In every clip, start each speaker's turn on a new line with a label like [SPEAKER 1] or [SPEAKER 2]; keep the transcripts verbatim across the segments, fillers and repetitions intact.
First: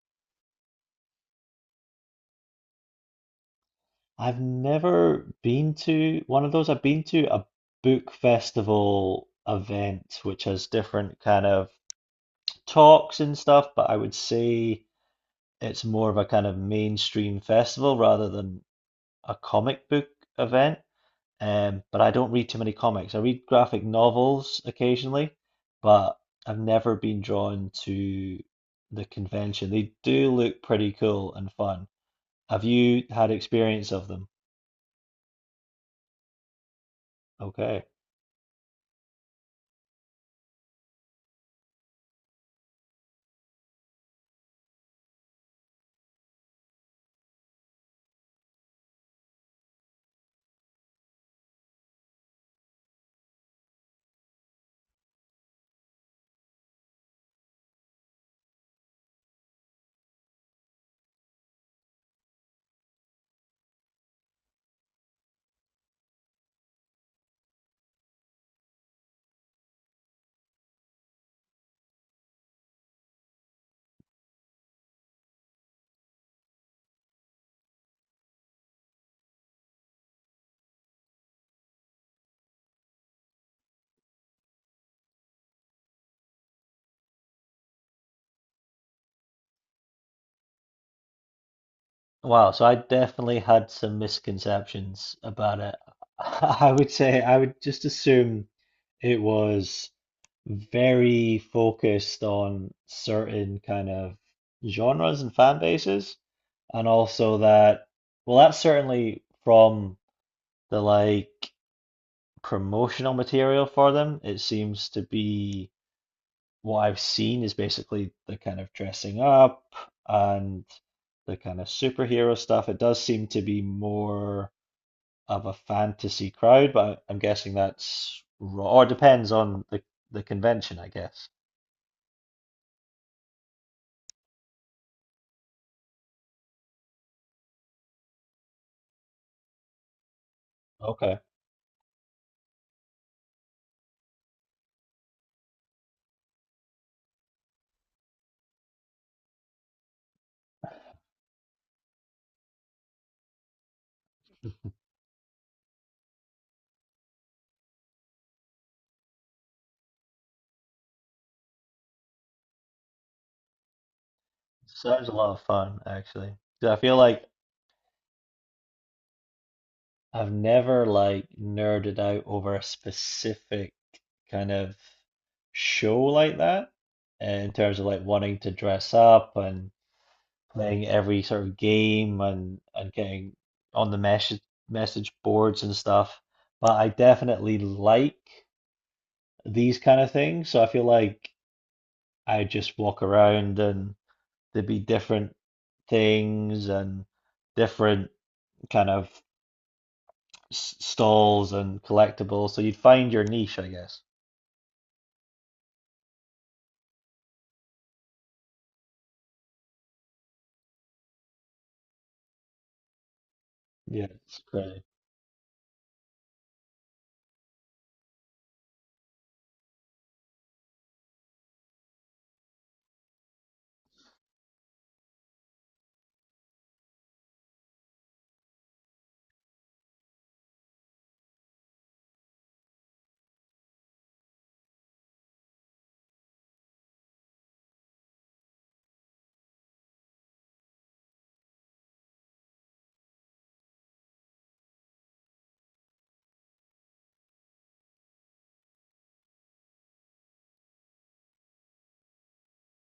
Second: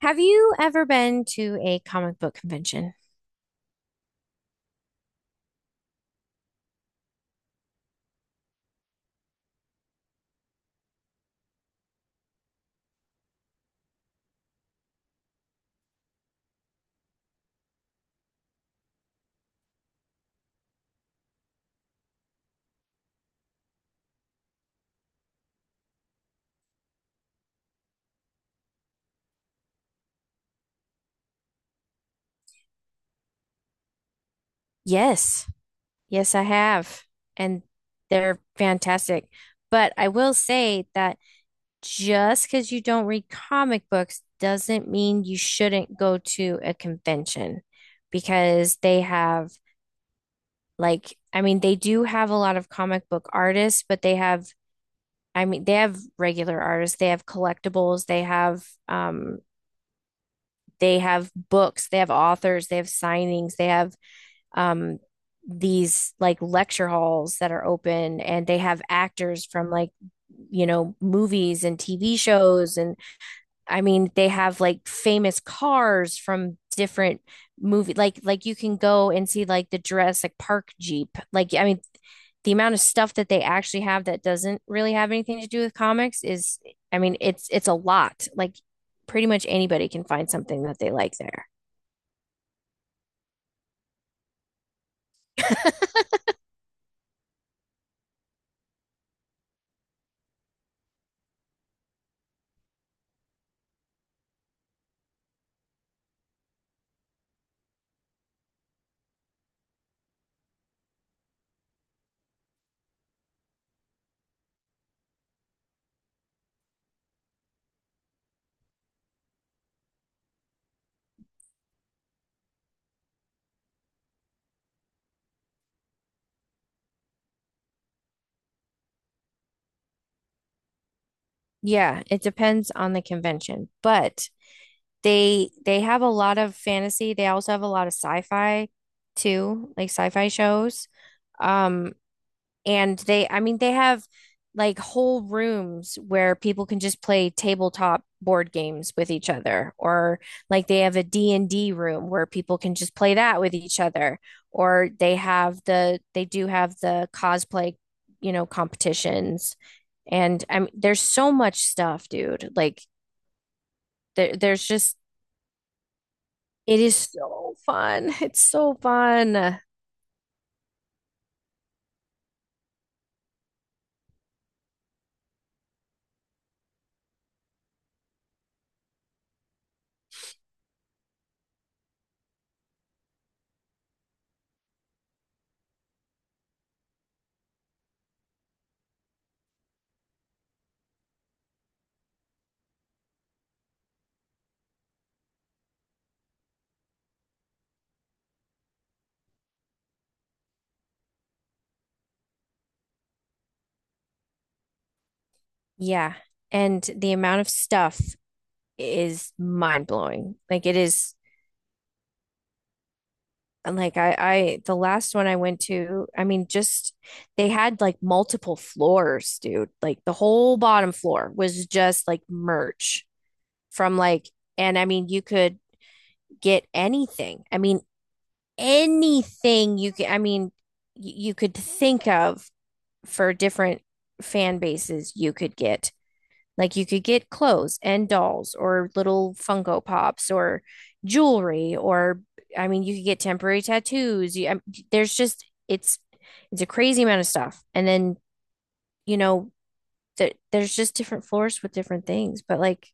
[SPEAKER 1] Have you ever been to a comic book convention?
[SPEAKER 2] I've never been to one of those. I've been to a book festival event, which has different kind of talks and stuff, but I would say it's more of a kind of mainstream festival rather than a comic book event. Um, but I don't read too many comics. I read graphic novels occasionally, but I've never been drawn to the convention. They do look pretty cool and fun. Have you had experience of them?
[SPEAKER 1] Yes. Yes, I have. And
[SPEAKER 2] Okay.
[SPEAKER 1] they're fantastic. But I will say that just because you don't read comic books doesn't mean you shouldn't go to a convention because they have, like, I mean, they do have a lot of comic book artists, but they have, I mean, they have regular artists, they have collectibles, they have, um, they have books, they have authors, they have signings, they have um, these like lecture halls that are open, and they have actors from like, you know, movies and T V shows and I mean, they have like famous cars from different movie like like you can go and see like the Jurassic Park Jeep. Like I mean, the amount of stuff that they actually have that doesn't really have anything to do with comics is I mean, it's it's a lot. Like pretty much anybody can find something that they like there.
[SPEAKER 2] Wow, so I definitely had some misconceptions about it. I would say I would just assume it was very focused on certain kind of genres and fan bases, and also that, well, that's certainly from the like promotional material for them. It seems to be what I've seen is basically the kind of dressing up and the kind of superhero stuff. It does seem to be more of a fantasy crowd, but I'm guessing that's raw, or depends on the, the convention, I guess.
[SPEAKER 1] Yeah, it depends on the convention, but they they have a lot of fantasy. They also have a lot of sci-fi too, like sci-fi shows.
[SPEAKER 2] Okay.
[SPEAKER 1] Um And they, I mean, they have like whole rooms where people can just play tabletop board games with each other, or like they have a D and d room where people can just play that with each other, or they have the, they do have the cosplay, you know, competitions. And I mean, there's so much stuff, dude. Like there, there's just,
[SPEAKER 2] Sounds a lot of fun, actually. 'Cause I
[SPEAKER 1] it
[SPEAKER 2] feel
[SPEAKER 1] is
[SPEAKER 2] like
[SPEAKER 1] so fun. It's so fun.
[SPEAKER 2] I've never like nerded out over a specific kind of show like that, uh, in terms of like wanting to dress up and playing every sort of game and and getting on the message message boards and stuff. But I definitely like these kind of things, so I feel like I just walk around and there'd be different things and different kind of s- stalls and collectibles, so you'd find your niche, I guess.
[SPEAKER 1] Yeah. And the amount of stuff is mind blowing. Like it is. And, Like
[SPEAKER 2] Yeah,
[SPEAKER 1] I,
[SPEAKER 2] it's
[SPEAKER 1] I, The
[SPEAKER 2] great.
[SPEAKER 1] last one I went to, I mean, just they had like multiple floors, dude. Like the whole bottom floor was just like merch from like, and I mean, you could get anything. I mean, anything you could, I mean, y- you could think of for different fan bases you could get. Like you could get clothes and dolls or little Funko Pops or jewelry or I mean you could get temporary tattoos. You, I, there's just it's It's a crazy amount of stuff. And then, you know, th there's just different floors with different things, but like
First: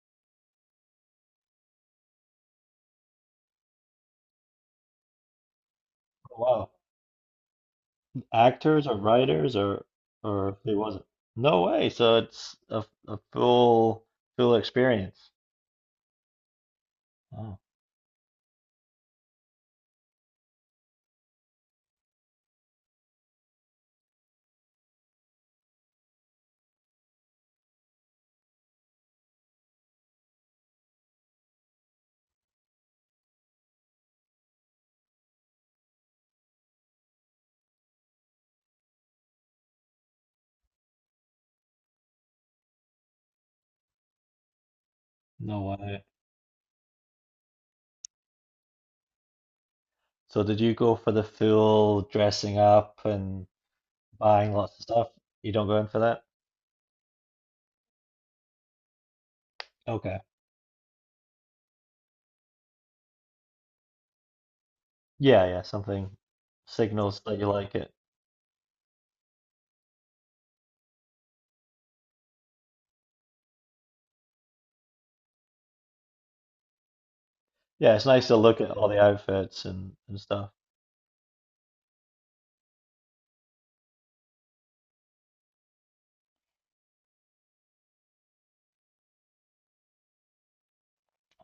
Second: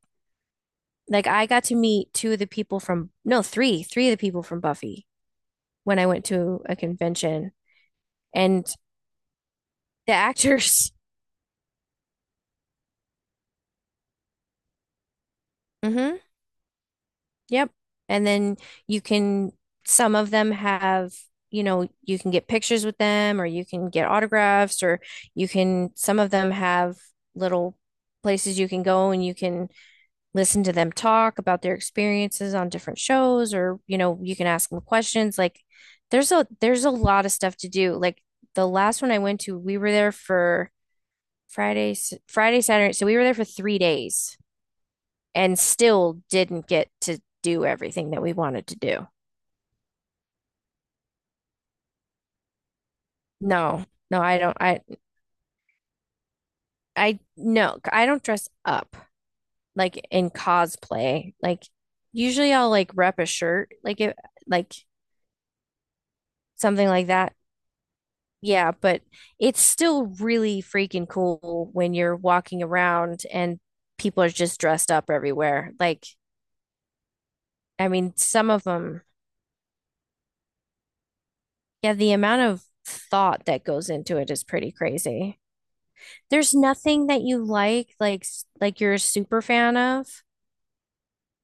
[SPEAKER 1] like I got to meet two of the people from no, three, three of the people from Buffy when I went
[SPEAKER 2] Oh,
[SPEAKER 1] to
[SPEAKER 2] wow,
[SPEAKER 1] a convention and
[SPEAKER 2] actors or writers or
[SPEAKER 1] the
[SPEAKER 2] or who
[SPEAKER 1] actors.
[SPEAKER 2] was it? No way. So it's a, a full full experience.
[SPEAKER 1] Hmm.
[SPEAKER 2] Oh,
[SPEAKER 1] Yep. And then you can, some of them have, you know, you can get pictures with them or you can get autographs or you can, some of them have little places you can go and you can listen to them talk about their experiences on different shows or, you know, you can ask them questions. Like there's a, there's a lot of stuff to do. Like the last one I went to, we were there for Friday, s- Friday, Saturday. So we were there for three days and
[SPEAKER 2] no way.
[SPEAKER 1] still didn't get to do everything that we wanted to do.
[SPEAKER 2] So did you go for the full dressing up and
[SPEAKER 1] No, no, I
[SPEAKER 2] buying
[SPEAKER 1] don't.
[SPEAKER 2] lots
[SPEAKER 1] I,
[SPEAKER 2] of stuff? You don't go in for that?
[SPEAKER 1] I, no, I don't dress up like
[SPEAKER 2] Okay.
[SPEAKER 1] in cosplay. Like, usually I'll like rep a shirt, like it, like
[SPEAKER 2] Yeah, yeah, something
[SPEAKER 1] something like
[SPEAKER 2] signals
[SPEAKER 1] that.
[SPEAKER 2] that you like it.
[SPEAKER 1] Yeah, but it's still really freaking cool when you're walking around and people are just dressed up everywhere. Like, I
[SPEAKER 2] Yeah, it's
[SPEAKER 1] mean,
[SPEAKER 2] nice to
[SPEAKER 1] some
[SPEAKER 2] look
[SPEAKER 1] of
[SPEAKER 2] at all the
[SPEAKER 1] them,
[SPEAKER 2] outfits and, and stuff.
[SPEAKER 1] yeah, the amount of thought that goes into it is pretty crazy. There's nothing that you like, like s- like you're a super fan of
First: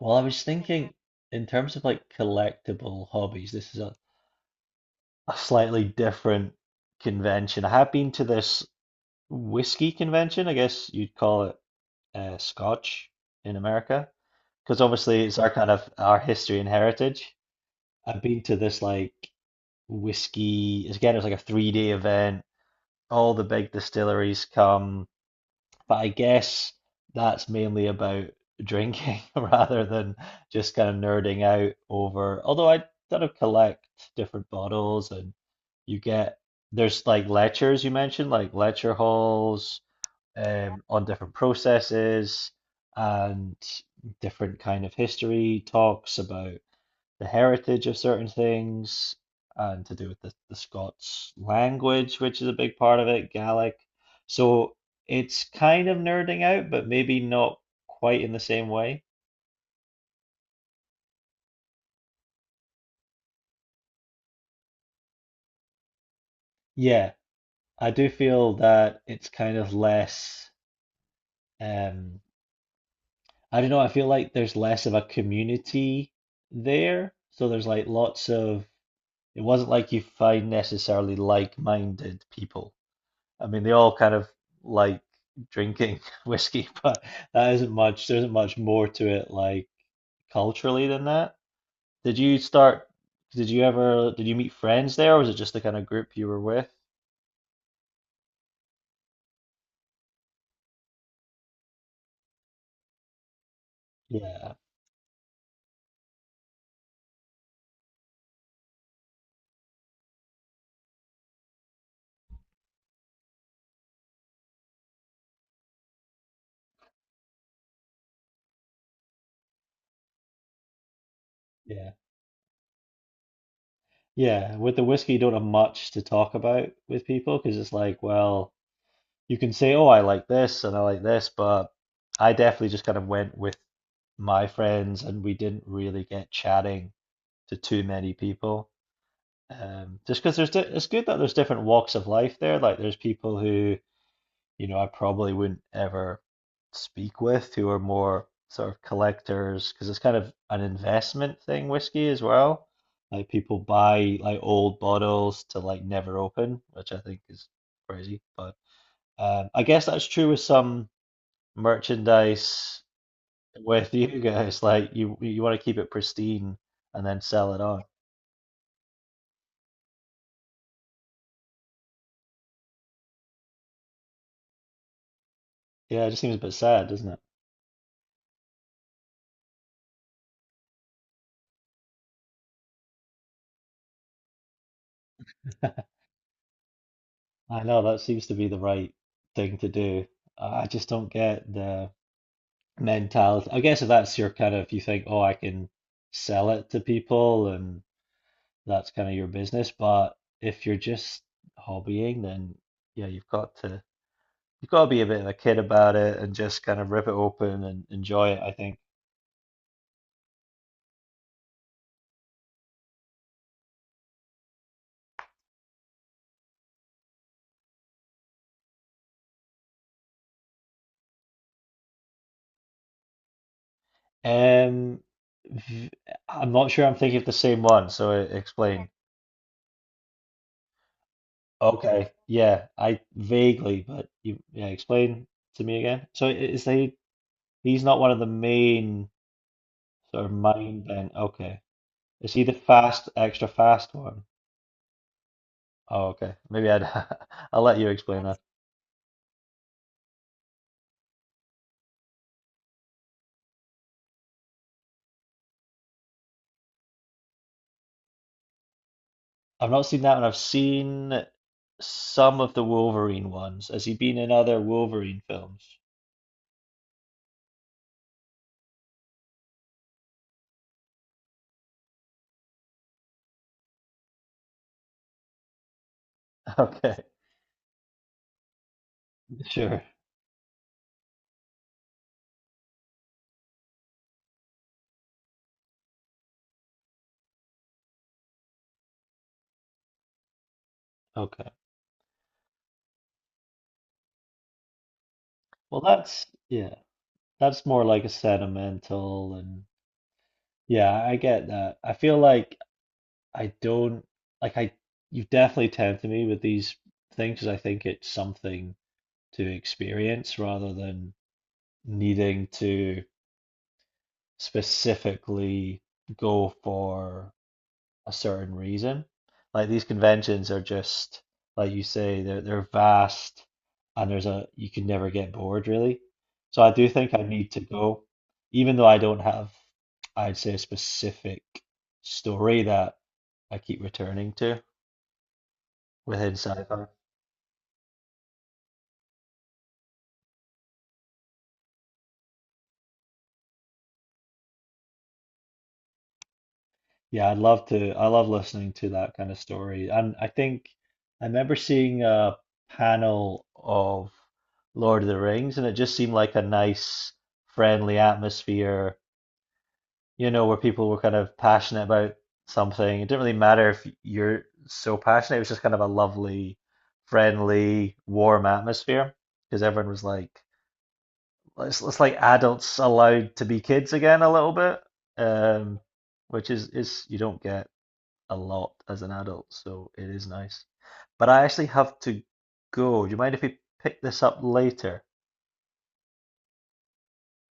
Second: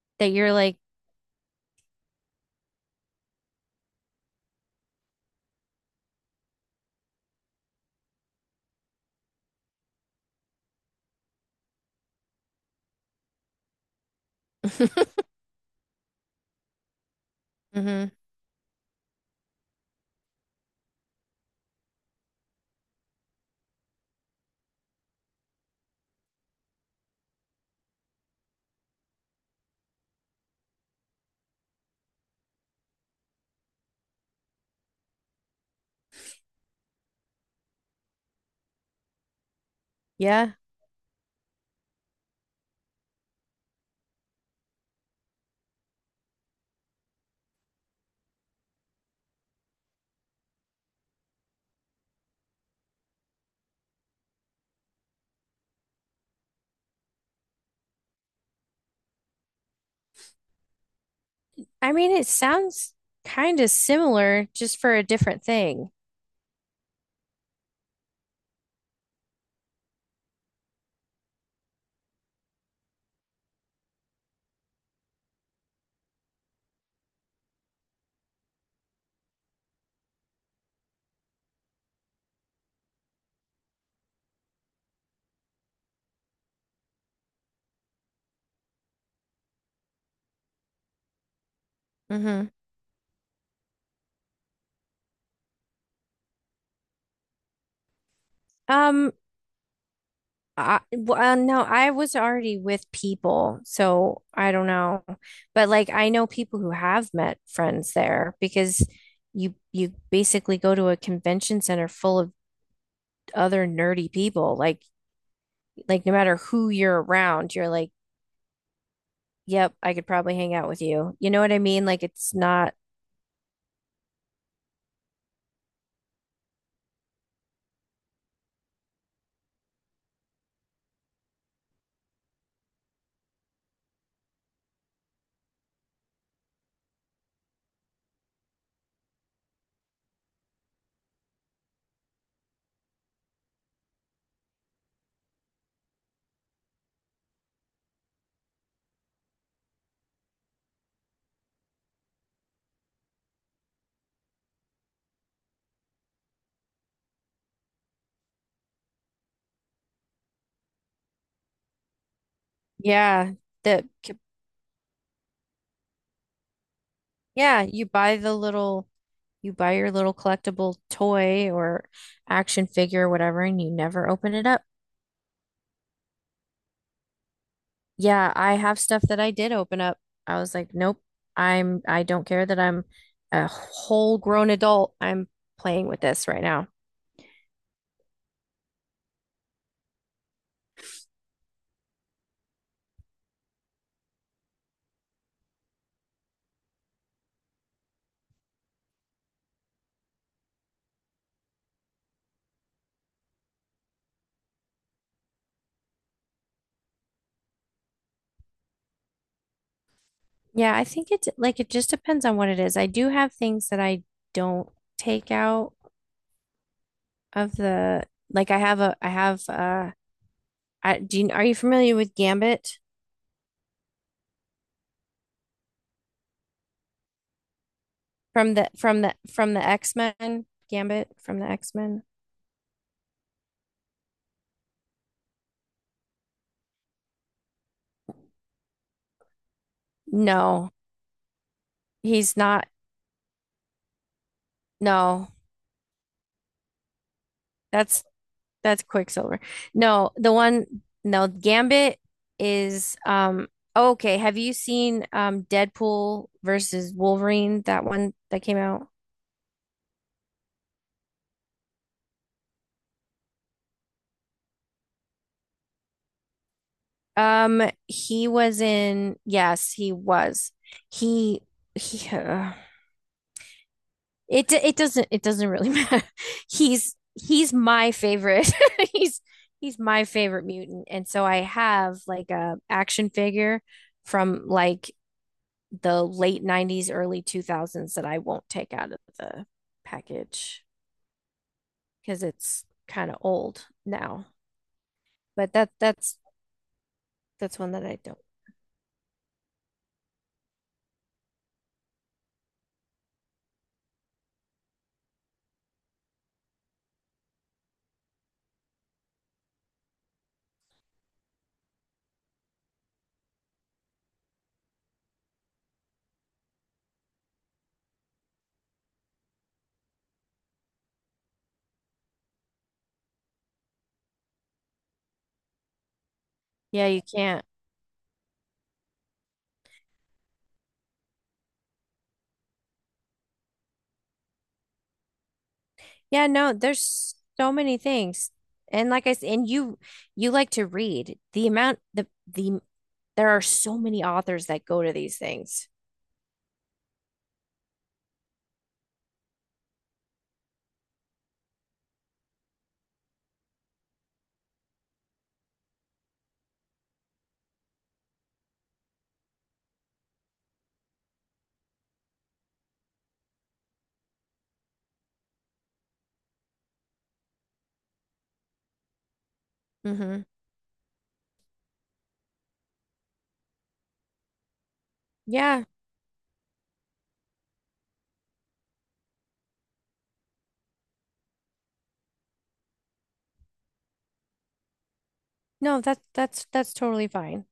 [SPEAKER 2] Well, I
[SPEAKER 1] that
[SPEAKER 2] was
[SPEAKER 1] you're like,
[SPEAKER 2] thinking in terms of like collectible hobbies, this is a, a slightly different convention. I have been to this whiskey convention, I guess you'd call it uh, Scotch in America, because obviously it's our kind of our history and heritage.
[SPEAKER 1] hmm
[SPEAKER 2] I've been to this like whiskey, again, it was like a three day event. All the big distilleries come, but I guess that's mainly about drinking rather than just kind of nerding out over. Although I kind of collect different bottles and you get, there's like lectures you mentioned, like lecture halls
[SPEAKER 1] yeah.
[SPEAKER 2] um, on different processes and different kind of history talks about the heritage of certain things and to do with the, the Scots language, which is a big part of it, Gaelic. So it's kind of nerding out, but maybe not quite in the same way.
[SPEAKER 1] I mean, it sounds kind of similar, just for a different thing.
[SPEAKER 2] Yeah, I do feel that it's kind of less, um, I don't know, I feel like there's less of a community there. So there's like lots of, it wasn't like you find necessarily like-minded people. I mean, they all kind of like drinking whiskey, but that isn't much. There isn't much more to it, like culturally, than that. Did you
[SPEAKER 1] Hmm.
[SPEAKER 2] start? Did you ever? Did you meet friends there, or was it just the kind of group you were with?
[SPEAKER 1] Um, I, well, no, I was already with people, so I
[SPEAKER 2] Yeah,
[SPEAKER 1] don't know. But like, I know people who have met friends there because you you basically go to a convention center full of other nerdy people. Like, like no matter who you're around, you're like yep, I could probably hang out with you. You know what I mean?
[SPEAKER 2] yeah,
[SPEAKER 1] Like it's not,
[SPEAKER 2] yeah. With the whiskey, you don't have much to talk about with people because it's like, well, you can say, oh, I like this and I like this, but I definitely just kind of went with my friends, and we didn't really get chatting to too many people. Um, just because there's di it's good that there's different walks of life there. Like there's people who, you know, I probably wouldn't ever speak with who are more sort of collectors because it's kind of an investment thing, whiskey as well. Like people buy like old bottles to like never open, which I think is crazy. But um, I guess that's true with some merchandise
[SPEAKER 1] yeah, the,
[SPEAKER 2] with you guys. Like you you want to keep it pristine and then sell it
[SPEAKER 1] yeah,
[SPEAKER 2] on.
[SPEAKER 1] you buy the little, you buy your little collectible toy or action figure or whatever, and you never open it up.
[SPEAKER 2] Yeah, it just seems a bit sad, doesn't
[SPEAKER 1] Yeah, I have stuff that I did open up. I was like, nope, I'm, I don't care that I'm a whole grown adult. I'm
[SPEAKER 2] it?
[SPEAKER 1] playing with this right now.
[SPEAKER 2] I know that seems to be the right thing to do. I just don't get the mentality. I guess if that's your kind of, if you think, oh, I can sell it to people and that's kind of your business. But if you're just hobbying, then yeah, you've got to you've got to be a bit of a kid about it and just kind of rip it open and enjoy it, I think.
[SPEAKER 1] Yeah, I think it's like it just depends on what it is. I do have things that I don't take out of the like I have a I have uh I, do you, are you familiar with Gambit
[SPEAKER 2] Um, v- I'm not sure I'm thinking of the same one, so e-
[SPEAKER 1] from the
[SPEAKER 2] explain.
[SPEAKER 1] from the from the X-Men? Gambit from the X-Men?
[SPEAKER 2] Okay. Yeah, I vaguely, but you yeah, explain to me again. So I- is he he's not one of the main sort of
[SPEAKER 1] No,
[SPEAKER 2] main then. Okay. Is
[SPEAKER 1] he's
[SPEAKER 2] he the
[SPEAKER 1] not.
[SPEAKER 2] fast extra fast one?
[SPEAKER 1] No,
[SPEAKER 2] Oh, okay. Maybe I'd I'll let you
[SPEAKER 1] that's
[SPEAKER 2] explain that.
[SPEAKER 1] that's Quicksilver. No, the one No, Gambit is um oh, okay. Have you seen um Deadpool versus Wolverine? That one that came out.
[SPEAKER 2] I've not seen that one. I've seen some of the Wolverine ones. Has he been in other Wolverine films?
[SPEAKER 1] Um, he was in. Yes, he was. He he. Uh, it it doesn't it doesn't really matter. He's
[SPEAKER 2] Okay.
[SPEAKER 1] he's my favorite. he's he's
[SPEAKER 2] Sure.
[SPEAKER 1] my favorite mutant, and so I have like a action figure from like the late nineties early two thousands that I won't take out of the package
[SPEAKER 2] Okay.
[SPEAKER 1] because it's kind of old now but that
[SPEAKER 2] Well,
[SPEAKER 1] that's
[SPEAKER 2] that's yeah.
[SPEAKER 1] that's
[SPEAKER 2] That's
[SPEAKER 1] one
[SPEAKER 2] more
[SPEAKER 1] that I
[SPEAKER 2] like a
[SPEAKER 1] don't
[SPEAKER 2] sentimental and yeah, I get that. I feel like I don't like I you've definitely tempted me with these things 'cause I think it's something to experience rather than needing to specifically go for a certain reason. Like these conventions are just like you say they're they're vast and there's a you can never get bored really. So I
[SPEAKER 1] yeah
[SPEAKER 2] do
[SPEAKER 1] you
[SPEAKER 2] think I
[SPEAKER 1] can't.
[SPEAKER 2] need to go even though I don't have I'd say a specific story that I keep returning to
[SPEAKER 1] Yeah,
[SPEAKER 2] within
[SPEAKER 1] no,
[SPEAKER 2] sci-fi.
[SPEAKER 1] there's so many things. And like I said, and you you like to read. The amount the the there are so many authors that go to these things.
[SPEAKER 2] Yeah, I'd love to. I love listening to that kind of story. And I think I remember seeing a panel of Lord of the Rings, and it just seemed like a nice, friendly atmosphere, you know, where people were kind of passionate about something. It didn't really matter if you're so passionate, it was just kind of a lovely, friendly, warm atmosphere because everyone was
[SPEAKER 1] Mm-hmm.
[SPEAKER 2] like, it's, it's like adults allowed to be kids again a little bit.
[SPEAKER 1] Yeah.
[SPEAKER 2] Um, which is is you don't get a lot as an adult, so it is nice. But I actually have to go. Do you mind if we pick this up later?
[SPEAKER 1] No, that's that's that's totally fine.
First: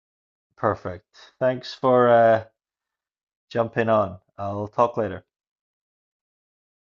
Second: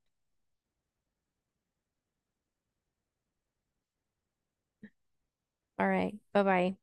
[SPEAKER 2] Perfect. Thanks for uh, jumping on. I'll talk later.
[SPEAKER 1] All right. Bye-bye.